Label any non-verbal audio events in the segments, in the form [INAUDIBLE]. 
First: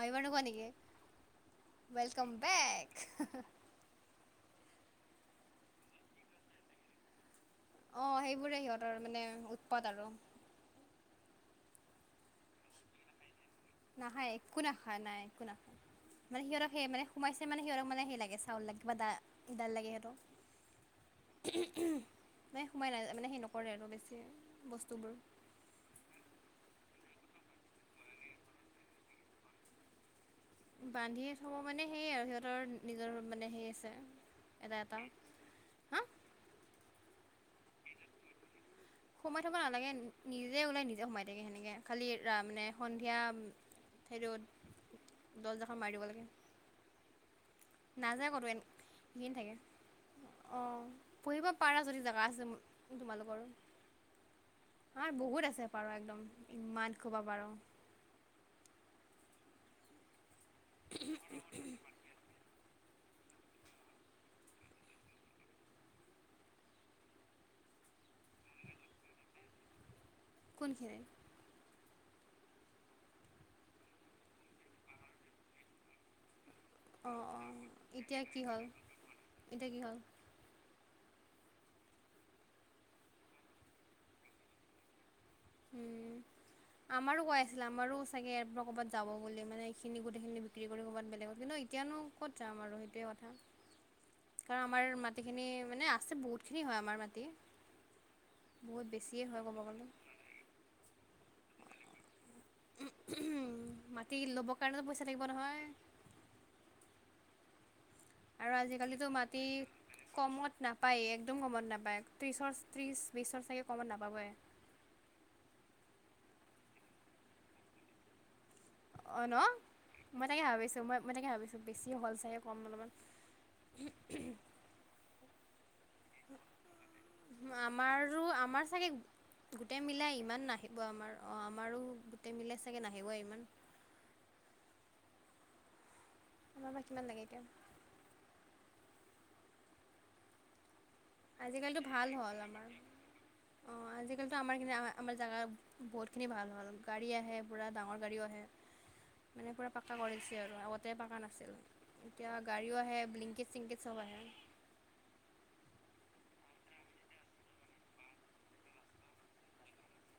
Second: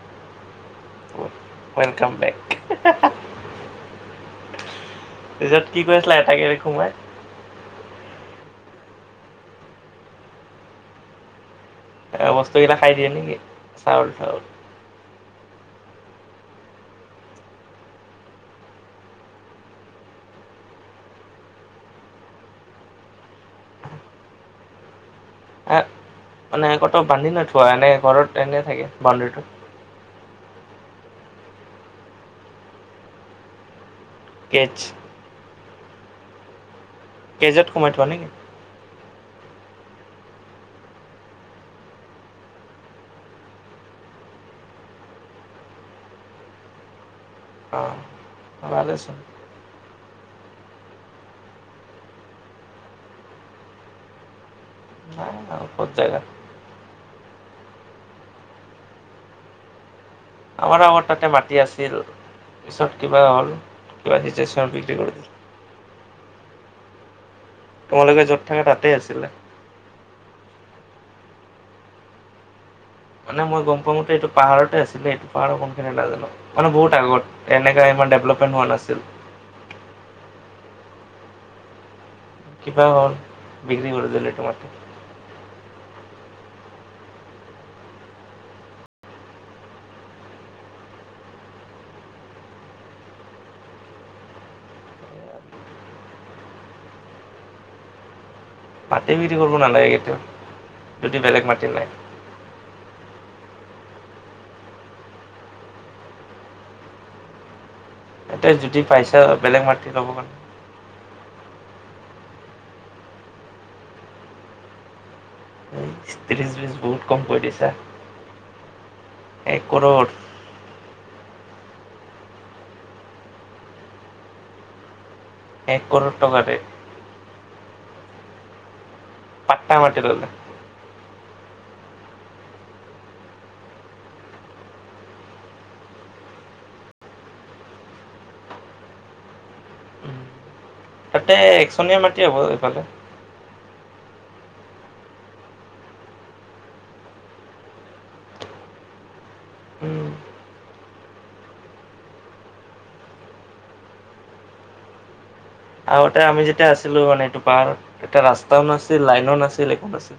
মাৰিব [UNINTELLIGIBLE] নেকি, welcome back. পিছত কি কৈ আছিলা এটাকে দে সোমাই? অ', সেইবোৰে সিহঁতৰ মানে উৎপাত আৰু। এ, বস্তুকেইটা খাই দিয়ে নেকি? চাউল নাখাই, চাউল একো নাখা, নাই একো নাখাই। মানে সিঁহতৰ সেই মানে সোমাইছে মানে সিহঁতক মানে হেই লাগে চাউল লাগে বা দা দাইাল লাগে সিহঁতক। মানে সোমাই নাযায় মানে সেৰি নকৰে আৰু বেছি বস্তুবোৰ। মানে ক'তো বান্ধি নথোৱা নে ঘৰত এনে থাকে বাউণ্ডৰীটো? বান্ধিয়ে থ'ব মানে সেই এ, আৰু সিহঁতৰ নিজৰ মানে সেই আছে কেজ এটা এটা। হা কেইজত সোমাই থোৱা নেকি? সোমাই থ'ব নালাগে, নিজে ওলাই নিজে সোমাই থাকে সেনেকে, খালি ৰা মানে সন্ধিয়া সেইটোত দৰ্জাখন মাৰি দিব লাগে। অঁ নাযায় ক'তো ভালেচোন এন [UNINTELLIGIBLE] থাকে। অ', পুহিব পাৰা যদি জেগা আছে তোমালোকৰো। আমাৰ নাই বহুত আৰু আছে ক'ত পাৰ, জেগা একদম ইমান সোপা পাৰ। আমাৰ আগত তাতে মাটি আছিল, পিছত কিবা হ'ল, কিবা [UNINTELLIGIBLE] তোমালোকে য'ত থাকা তাতেই আছিলে। কোনখিনিত? মানে মই গম পোৱা মতে এইটো পাহাৰতে আছিলে, এইটো পাহাৰৰ কোনখিনিত নাজানো। মানে বহুত অঁ আগত, অঁ এনেকা ইমান এতিয়া কি ডেভলপমেণ্ট হ'ল হোৱা নাছিল। এতিয়া কি হ'ল? কিবা হ'ল, বিগ্ৰী কৰি দিলে এইটো মাটি। উম, আমাৰো কৈ আছিলে, আমাৰো চাগে ইয়াৰ পৰা ক'ৰবাত যাব গ'লে মানে এইখিনি গোটেইখিনি বি বিক্ৰী কৰি ক'ৰবাত বেলেগত কিন্তু এতিয়ানো ক'ত যাম আৰু সেইটোৱে কথা। কাৰণ আমাৰ মাটিখিনি মানে আছে বহুতখিনি হয় আমাৰ মাটি। বহুত মাটি বেছিয়ে বিক্ৰী হয় কৰিব ক'ব গ'লে নালাগে কেতিয়াও যদি বেলেগ মাটি নাই। মাটি ল'বৰ কাৰণেতো পইচা থাকিব নহয়। এতিয়া আৰু যদি আজিকালিতো পাইছা মাটি বেলেগ মাটি ল'ব কাৰণে কমত না নাপায়ে একদম কমত নাপায়, ত্ৰিছৰ ত্ৰিছ বিছৰ চাগে কমত নাপাবয়ে। ত্ৰিছ বিছ বহুত কম কৈ দিছা। অ' ন' এক কৰোৰ মই তাকে ভাবিছোঁ, মই মই তাকে ভাবিছোঁ বেছি হ'ল চাগে কম অলপমান। [INAUDIBLE] এক ক'ৰৰ টকা‌ দে। আমাৰো আমাৰ চাগে পাট্টা গোটেই মাটি মিলাই ল'লে ইমান নাহে ব আমাৰ, অ' আমাৰো গোটেই মিলাই চাগে নাহিব ইমান। আমাৰ বা কিমান লাগে এতিয়া। তাতে আজিকালিতো একচনীয়া ভাল মাটি হ'ব হ'ল আমাৰ। এইফালে অ', আজিকালিতো আমাৰখিনি আমাৰ জাগা বহুতখিনি ভাল হ'ল গাড়ী আহে পূৰা ডাঙৰ গাড়ীও আহে। মানে পূৰা পাকা কৰিছে আৰু আগতে পাকা নাছিল। এতিয়া গাড়ীও আহে, ব্লিংকিট চ্লিংকিট চব আহে। আগতে আমি যেতিয়া আছিলো মানে এইটো পাহাৰ তেতিয়া ৰাস্তাও নাছিল লাইনো নাছিল একো নাছিল।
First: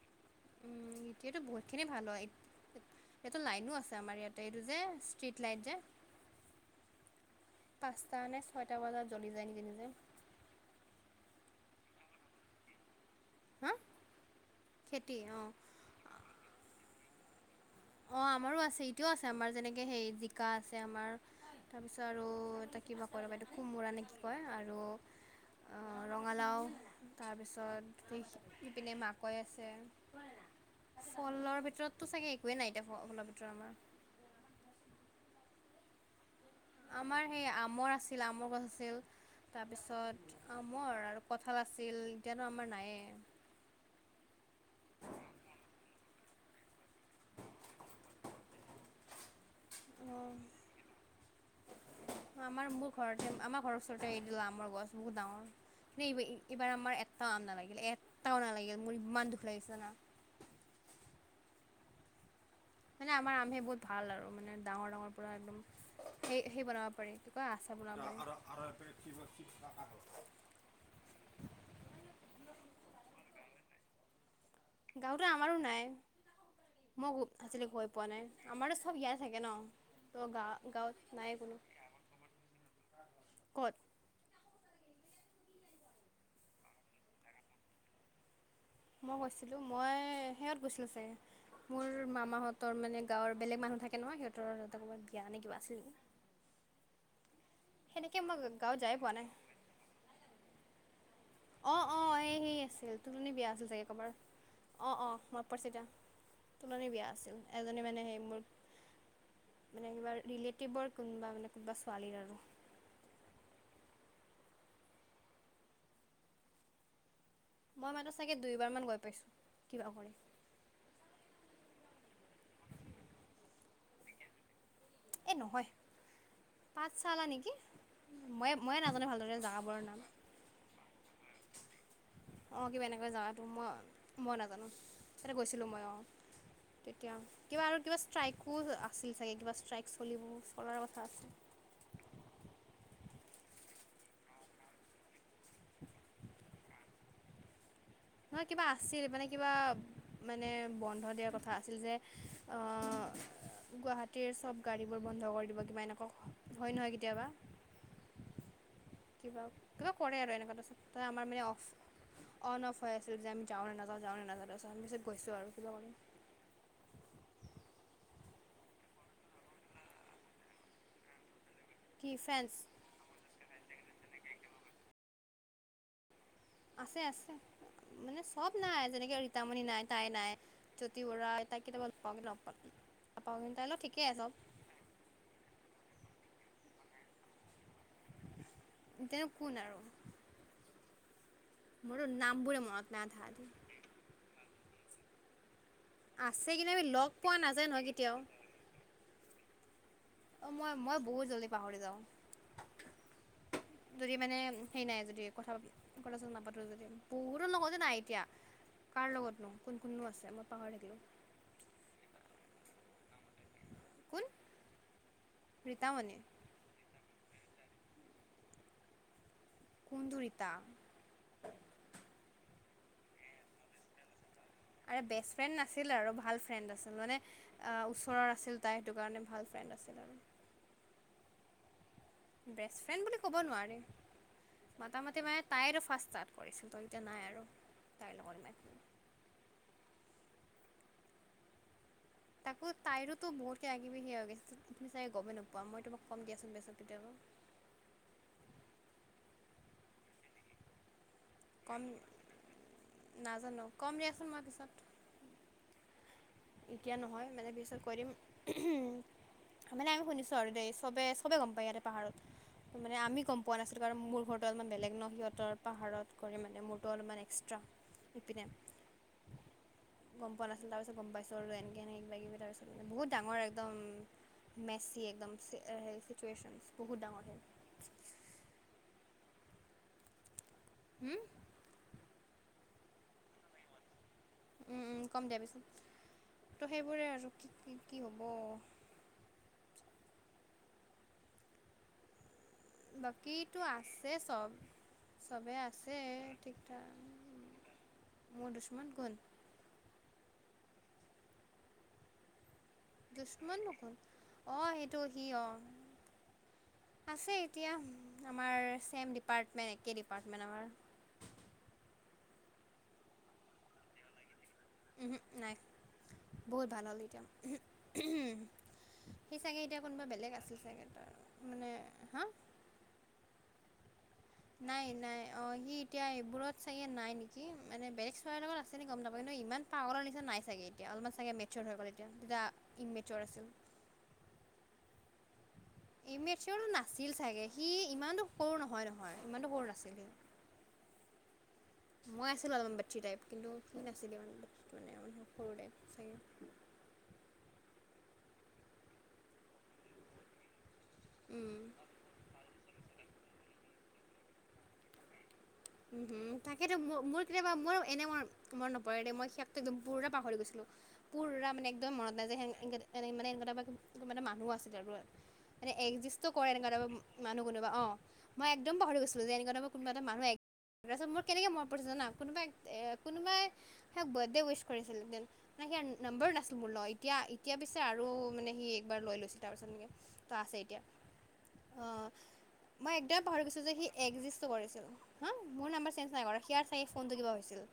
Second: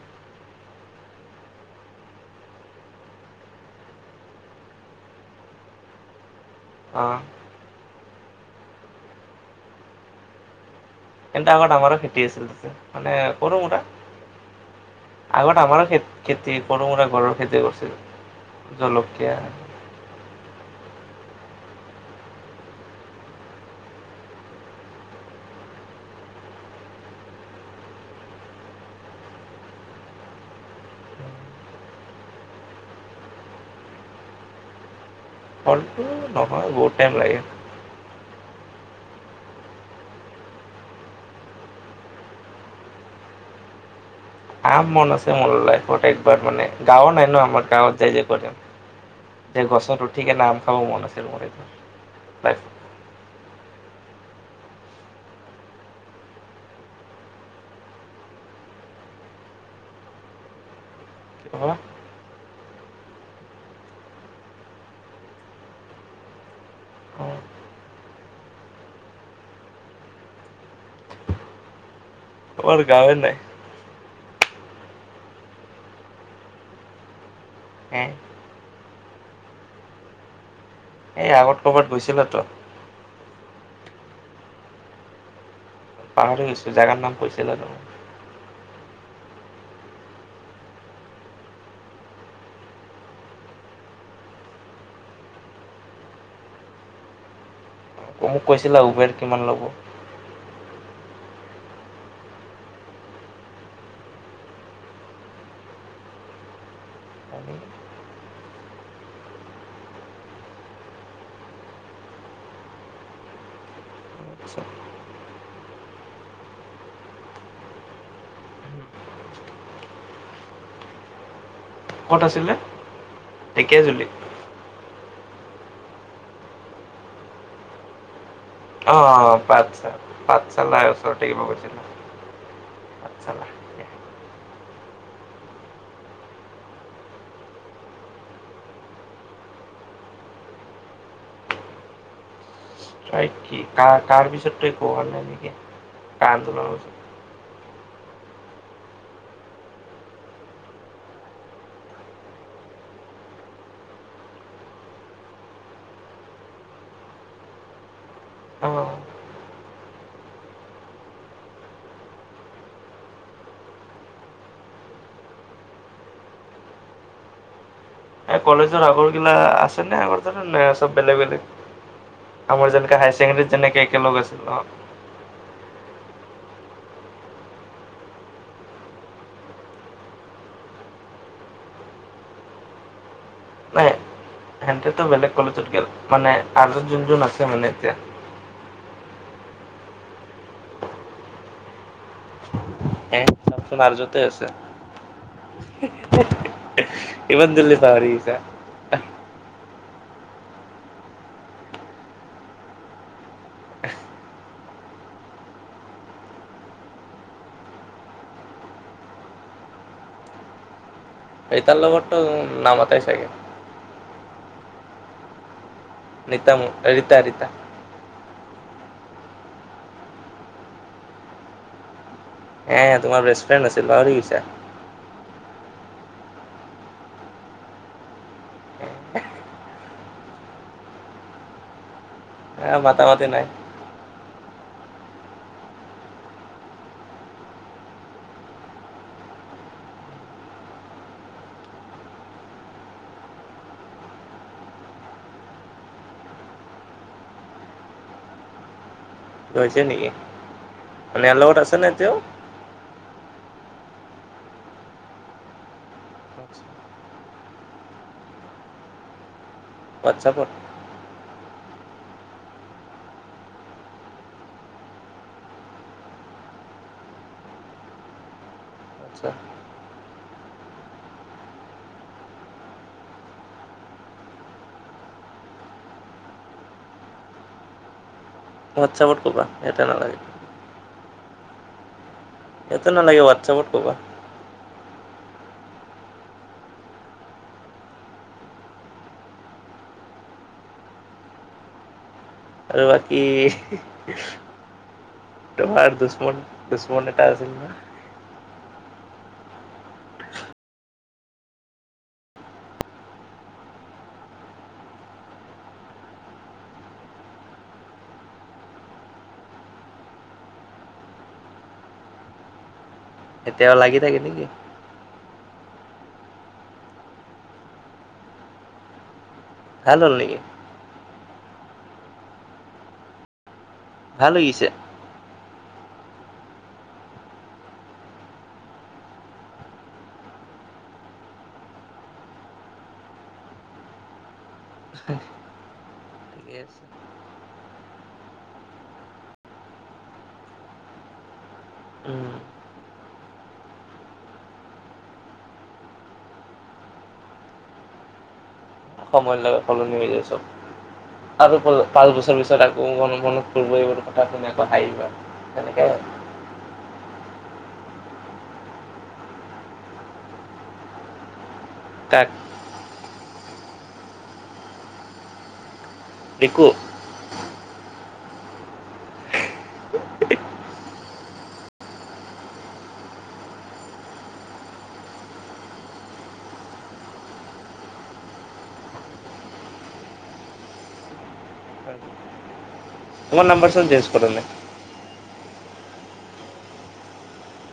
উম, এতিয়াতো বহুত খিনি ভাল হয়। [UNINTELLIGIBLE] লাইনো আছে আমাৰ ইয়াতে এইটো যে ষ্ট্ৰিট লাইত যে। [INAUDIBLE] অ'। পাঁচটা নে ছয়টা বজাত জ্বলি যায় নিজে নিজে। কিন্তু আগত আমাৰো খেতি আছিল তাতে মানে সৰু হা সুৰা, খেতি অঁ আগত আমাৰো খে খেতি সৰু মোৰা ঘৰৰ খেতি কৰিছিল। অ', আমাৰো আছে এতিয়াও আছে জলকীয়া আমাৰ যেনেকে সেই জিকা আছে আমাৰ তাৰপিছত আৰু এটা কিবা কয় ৰবা এইটো কোমোৰা নে কি কয় আৰু আ ৰঙালাও তাৰপিছত এই এইপিনে মাকৈ আছে। [INAUDIBLE] ফলৰ ভিতৰততো চাগে একোৱেই নাই এতিয়া ফলৰ ভিতৰত আমাৰ। ফলটো নহয় বহুত টাইম আমাৰ লাগে। সেই আমৰ আছে। আছিল আমৰ গছ আছিল। তাৰপিছত আমৰ আৰু কঁঠাল আছিল এতিয়ানো আমাৰ নায়েই। আম মন আছে মোৰ লাইফত একবাৰ মানে গাঁৱও নাই ন আমাৰ গাঁৱত যায় যে কৰিম। যে গছত‌ উঠি অঁ কেনে আম খাব মন আছিল মোৰ একবাৰ আমাৰ লাইফত। মোৰ ঘৰতে, আমাৰ ঘৰৰ ওচৰতে এইদাল আমৰ গছ বহুত ডাঙৰ। [UNINTELLIGIBLE] এই-এইবাৰ আমাৰ এটাও আম নালাগিল, এটাও নালাগিল মোৰ ইমান দুখ লাগিছিলে জানা। অ'। মানে আমাৰ আমখিনি বহুত ভাল আৰু মানে ডাঙৰ ডাঙৰ পোৰা একদম। সেই সেই বনাব পাৰি কি কয় আচাৰ বনাব পাৰি। আমাৰ গাঁৱে নাই। গাঁওতো আমাৰো নাই। মইও আছিলে গৈ হে পোৱা নাই আমাৰটো চব ইয়াৰ চাগে ন। ত গা-গাঁৱত এই নাই আগত কোনো, ক'ৰবাত গৈছিলাতো ক'ত? পাহাৰি গৈছো জাগাৰ নাম কৈছিলা তুমি। মই কৈছিলোঁ, মই সেহত গৈছিলোঁ চাগে। মোৰ মামাহঁতৰ মানে গাঁৱৰ বেলেগ মানুহ থাকে নহয়, সিহঁতৰ তাতে ক'বাত বিয়া নে কিবা আছিল নেকি। সেনেকৈ অ', মই মোক গাঁৱত কৈছিলা, যাই পোৱা উবেৰ নাই কিমান ল'ব। অঁ, অঁ এই সেই আছিল তোলনি বিয়া আছিল চাগে ক'ৰবাৰ, অ', অ', মনত পৰচি এতিয়া। তুলনি বিয়া আছিল, এজনী মানে সেই মোৰ মানে, কিবা ৰিলেটিভৰ কোনোবা মানে কোনোবা ছোৱালীৰ আৰু মই মাত্ৰ চাগে দুইবাৰমান গৈ পাইছোঁ কিবা কৰি। ক'ত আছিলে? ঢেকীয়াজুলি? এই নহয়। পাত চালা নেকি, মই অ', অ', পাতশাল, পাত ছালৰ ওচৰতে থাকিব গৈছিল না। অ', কিবা এনেকৈ যাৱাতো, মই মই নাজানো, [UNINTELLIGIBLE] গৈছিলোঁ মই অ'। তেতিয়া, কিবা আৰু কিবা ষ্ট্ৰাইকো আছিল চাগে, কিবা ষ্ট্ৰাইক চলিব, চলাৰ কথা আছে। চাই, কি কাৰ কাৰ পিছত ত কো নাই নেকি, কাৰ আন্দোলনৰত? নহয়, কিবা আছিল, মানে কিবা মানে বন্ধ দিয়াৰ কথা আছিল, যে গুৱাহাটীৰ চব গাড়ী বোৰ বন্ধ কৰি দিব, কিবা এনেকুৱা, হয় নহয় কেতিয়াবা। অ'। কিবা, কিবা কৰে আৰু এনেকুৱা এটা আছিল ত' আমাৰ মানে অফ। অন অফ হৈ আছিল, যে আমি যাওঁ নে নাযাওঁ, যাওঁ নে নাজাওঁ, আহ তাৰপিছত, আমি গৈছোঁ আৰু কিবা কৰি। এ, কলেজৰ আগৰগিলা আছে নে, আগৰ ত ন চব বেলেগ বেলেগ? কি ফ্ৰেন্স আমাৰ যেনেকা হায়াৰ ছেকেণ্ডৰীত যেনেকে একেলগ আছিল, অ'। আছে, আছে, মানে চব নাই, যেনেকে ৰীতামণি নাই তাই নাই জ্যোতি বুৰাই, তাই কেতিয়াবা [UNINTELLIGIBLE] কলেই লগ পাওঁ, নাপাওঁ তাইৰ লগত ঠিকেই আছে সেহতেঁতো, বেলেগ কলেজত গেল, মানে আৰু যোন, যোন আছে মানে এতিয়া। [UNINTELLIGIBLE] কোন আৰু? মোৰ নাম বোৰে মনত নাই আধা এ, আধি [UNINTELLIGIBLE] আছে। আছে কিন্তু আমি লগ [UNINTELLIGIBLE] পোৱা ইমান নাযায় জল্দি নহয় পাহৰি কেতিয়াও গৈছা। অ', মই, মই বহুত জলদি পাহৰি যাওঁ। যদি, মানে হেই নাই যদি কথা পা কথা চথা নাপাতো যদি, বহুতৰ লগত এ নাই এতিয়া। কাৰ লগতনো, কোন কোননো আছে, মই পাহৰি থাকিলোঁ। এই তাৰ লগত টো নামতেই চাগে। কোন, ৰিতামণি? ৰিতামনি, ৰিতা ৰিতা। কোনতো ৰিতা? এ তোমাৰ বেট ফ্ৰেন্ড আছিল, পাহৰি গৈছা? আৰে, বেষ্ট ফ্ৰেণ্ড নাছিল আৰু ভাল ফ্ৰেণ্ড আছিল, মানে আহ, ওচৰৰ আছিল তাই, সেইটো কাৰণে ভাল ফ্ৰেণ্ড আছিল আৰু। বেষ্ট এ মাতা ফ্ৰেণ্ড বুলি মাতি ক'ব নাই নোৱাৰি। মাতামাতি মায়ে, তাইৰো ফাৰ্ষ্ট ষ্টাৰ্ট কৰিছিল ত' এতিয়া নাই আৰু তাইৰ লগত ইমান। তাকো তাইৰোতো বহুতে কিবা কিবি সে হৈ গৈছিল, চাগে গমেই নোপোৱা, মই তোমাক কম দিয়াচোন পিছত কেতিয়াবা। গৈ নেকি, মানে ইয়াৰ লগত আছে কম নে এতিয়াওঁ? নাজানো, কম দিয়াচোন মই পিছত। এতিয়া নহয়, মানে পিছত কয় দিম, মানে আমি শুনিছো হোৱাটছআপত আৰু দে। চবেই, চবে গম পায় ইয়াতে পাহাৰত। ত মানে আমি গম পোৱা নাছিলোঁ, কাৰণ মোৰ ঘৰটো অলপমান বেলেগ ন, সিহঁতৰ পাহাৰত ঘৰ মানে মোৰটো অলপমান এক্সট্ৰা। শিপিনে। আচ্ছা। গম পোৱা নাছিলো, তাৰপিছত গম পাইছো আৰু এনেকে এনে কিবা, কিবা তাৰপিছত বহুত ডাঙৰ একদম মেচি একদম, হ চিটুৱেশ্যন বহুত ডাঙৰ হেই হোৱাটছআপত ক'বা, ইয়াতে নালাগে। হম? ইয়াতে নালাগে হোৱাটছাপত' কবা। উম উম, কম দিয় পিছত, ত' সেইবোৰে আৰু কি কি, কি হ'ব আৰু বাকী বাকীতো আছে চব। চবে তোমাৰ আছে দুশ্মন ঠিক ঠাক দুশ্মন এটা আছিল নহয় মোৰ দুশ্মন কোন? দুশ্মন নকোন অ সেইটো কি সি অ আছে এতিয়া আমাৰ ছেম ডিপাৰ্টমেণ্ট একেই ডিপাৰ্টমেণ্টৰ হয়। এতিয়াও লাগি থাকে নেকি? উম হো নাই বহুত ভাল হ'ল এতিয়া সেই চাগে এতিয়া ভাল কোনোবা হ'ল বেলেগ নেকি আছিল চাগে তাৰ, মানে হা ভাল হৈ গৈছে নাই নাই অঁ সি এতিয়া এইবোৰত চাগে নাই নেকি মানে বেলেগ চোৱাৰ লগত আছে নেকি গম নাপায় কিন্ত ইমান পাগলৰ নিচনা নাই চাগে এতিয়া অলপমান চাগে মেৰছৰ হৈ গ'ল এতিয়া তেতিয়া ইনমেচ'ৰ আছিল্ [INAUDIBLE] ইমেজৰ চৰটো আছে নাছিল চাগে সি ইমানটো সৰু নহয় নহয় ইমানটো সৰু নাছিল সি [INAUDIBLE] মই আছিলোঁ অলপমান মেতি টাইপ কিন্তু সি নাছিলে ইমানটো মানে আৰু সৰু টাইপ চাগে সময় লগত সলনি হৈ যায় চব আৰু চাগে ক পাঁচ বছৰ পিছত আকৌ মনত মনত পৰিব কথা শুনি আকৌ হাঁহিবা সেনেকে উম তাকেতো মোৰ মোৰ তেতিয়া পৰা মোৰ এনেই মো মন নপৰে দেই মই সিয়াক টো একদম পোৰা পাহৰি গৈছিলোঁ। পুৰা মানে একদম মন কাক নেযাই যে এনে মানে এনেকুৱা এটা মানে মানুহ আছিল ত আৰু এ একজিষ্টো কৰে ৰিকু এনেকুৱা এটা মানুহ কোনোব অ মই একদম পাহৰি গৈছিলো যে এনেকুৱা এটা কোনোবা এটা মানুহ এক তাৰপছত মোৰ কেনেকৈ মন পৰিছে জানা কোনোবাই কোনোবাই সিয়াক বাৰ্থডে উইচ কৰিছিল একদিন সিয়াৰ নম্বাৰো নাছিলো মোৰ লগত এতিয়া এতিয়া পিছে আৰু মানে সি একবাৰ লৈ লৈছে তাৰপিছত মোৰ এ তাৰ আছে এতিয়া অ মই এইটো পাহৰি তোমাৰ গৈছো নাম্বাৰ যে সি চোন চেঞ্জ কৰা একজিষ্ট নাই কৰিছিল। হা মোৰ নাম্বাৰ চেঞ্জ নাই কৰা সেয়াৰ চাগে ফোনটো কিবা হৈছিল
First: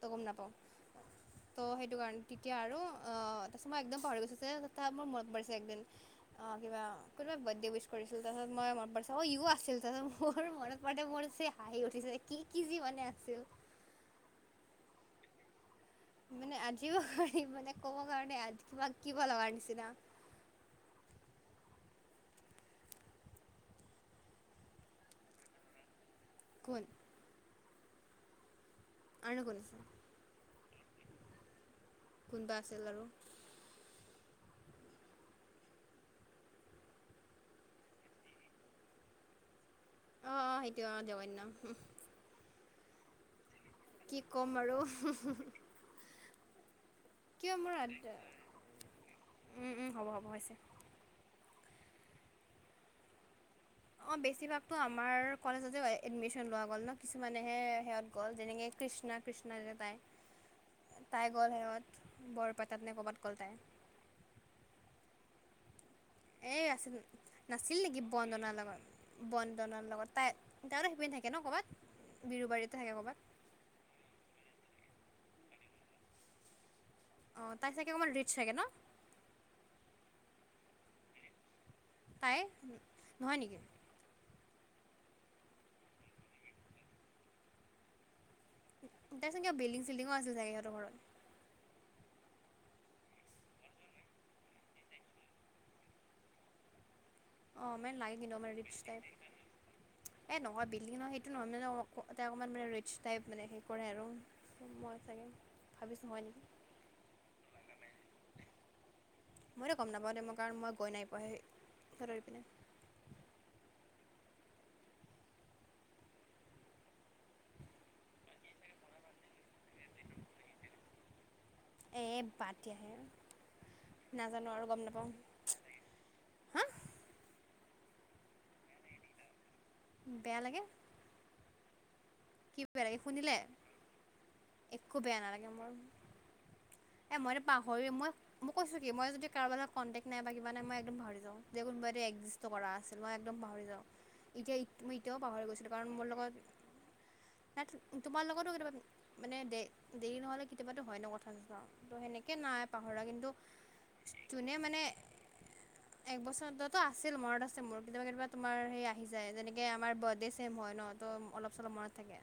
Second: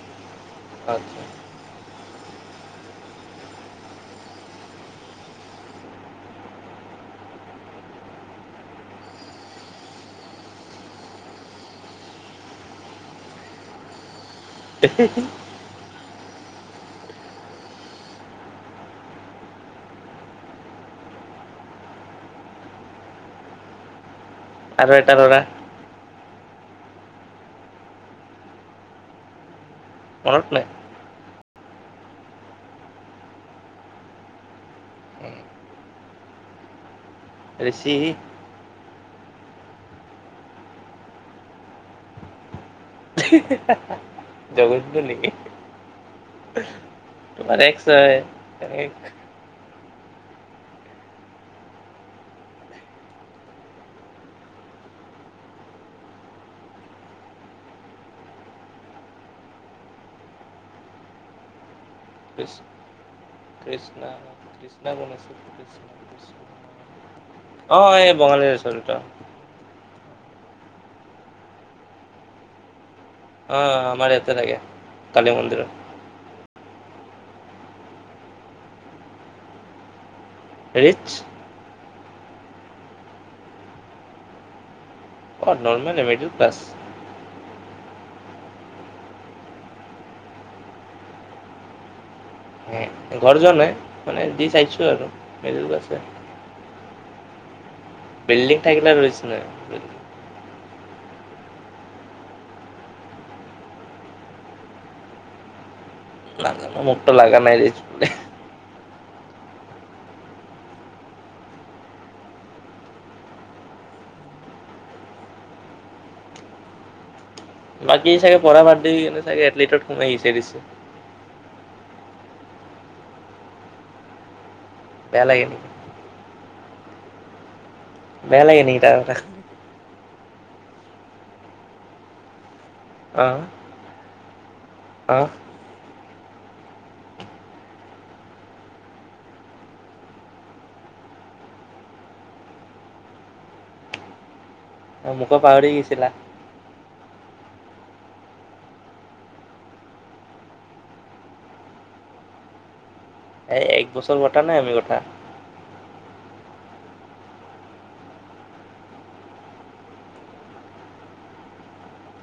তই গম নাপাওঁ। [INAUDIBLE] ত' সেইটো কাৰণে তেতিয়া আৰু অ তাৰপিছত মই একদম পাহৰি গৈছোছে তথা মোৰ মনত বা়ছে একদিন অঁ কিবা কোনোবাই বাৰ্থডে উইচ কৰিছিল তাৰাছত মই মন পৰিছিল অঁ ইও আছিল তাৰপাছত মোৰ মনত মানে মোৰ যে হাঁহি উঠিছে কি কি যি মানে আছিল? [INAUDIBLE] মানে আজিও হাঁহি মানে ক'ব কাৰণে কিমান কিব লগাৰ নিচিনা আৰু এটা ল'ৰা কোন? আৰুনো কোন? মনত পেলাই কোনোবা আছিল আৰু ৰিচি অ অ সেইটো অ জঘন্য উম [UNINTELLIGIBLE] কি ক'ম আৰু জগন্নাথ উম নেকি উম তোমাৰ এক্স হয়। উ উ হ'ব হ'ব হৈছে অঁ বেছিভাগতো আমাৰ কলেজতে এডমিশ্যন লোৱা গ'ল ন কিছুমানেহে সেহত গ'ল যেনেকৈ কৃষ্ণ কৃষ্ণ যে তাই [INAUDIBLE] তাই গ'ল সিহঁত বৰপেটাত নে কৰ'ৰবাত গ'ল তাই। কৃষ্ণ [INAUDIBLE] [UNINTELLIGIBLE] এই আছিলো নাছিল অ নেকি এই বঙালী বন্দনাৰ লগত? ৰেষ্টুৰেণ্ট বন্দনাৰ লগত তাই তাইতো সিপিনে থাকে ন' ক'ৰবাত বিৰুবাৰীতে থাকে ক'ৰবাত। অ' আমাৰ ইয়াতে থাকে কালি মন্দিৰত। অ' তাই চাগে অকমান ৰিচ চাগে ন' ৰিটচ। তাই নহয় নেকি? অ' নৰ্মেল মিডল ক্লাছ। তাৰ চাগে বিল্ডং চিল্ডিঙো আছে চাগে সিহতৰ ঘৰত। ঘৰ যোৱা নাই মানে দি চাইছো আৰু ফেচবুক আছে। অ' মেন লাইট বিল্ডিং থাকিলে ৰিক্স নাই। এ নহয় বিল্ডিং নহয়, সেইটো নহয় মানে অকমান মানে ৰিচ টাইপ মানে হেৰী কৰে আৰু। মই চাগে ভাবিছো মই নি নাজানো মোক টো লাগানাই ৰিটচ বুলি। মইতো গম নাপাওঁ দে মই কাৰণ মই গৈ নাই পোৱা সিহতৰ সেই পিনে। বাকী চাগে পঢ়া বাদ দি কিনে চাগে এটলিটত সোমাই দিছে ৰিজেণ্ট। এ বাট দিয়া হে, নাজানো আৰু গম নাপাও। বেয়া লাগে নেকি? বেয়া লাগে নেকি তাৰ কথা। বেয়া লাগে। কি বেয়া লাগে শুনিলে, অ', একো বেয়া অ', নালাগে মোৰ। এ মইটো পাহৰি মই। মই কৈছো কি মই যদি কাৰোবাৰ লগ কণ্টেক নাই বা কিবা নাই একদম পাহৰি যাওঁ যে কোনোবাই এইটো [INAUDIBLE] কৰা আছিল মই একদম পাহৰি যাওঁ। এতিয়া, মই এতিয়াও মোকো পাহৰি গৈছিলোঁ কাৰণ মোৰ গৈছিলা লগত। নাই তোমাৰ লগতো কেতিয়াবা মানে দে দেৰি নহ'লে কেতিয়াবাতো হয় ন কথা ন আৰু। ত' সেনেকৈ নাই পাহৰা কিন্তু যোনে মানে। উ [INAUDIBLE] এক বছৰোটো আছিল মনত আছে মোৰ কেতিাবা কেতিাবা তোমাৰ সেই আহি যায় যেনেকে আমাৰ বাৰ্থডে চেম হয় ন' তো অলপ চলপ মনত থাকে।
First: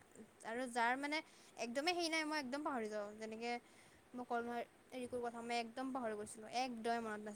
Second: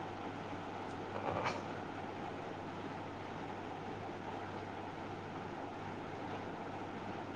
আৰু যাৰ মানে একদমেই হেই নাই মই একদম পাহৰি যাওঁ যেনেকে। মই কম এৰি কথা মই একদম পাহৰি গৈছিলো একদম মনত নাছিল।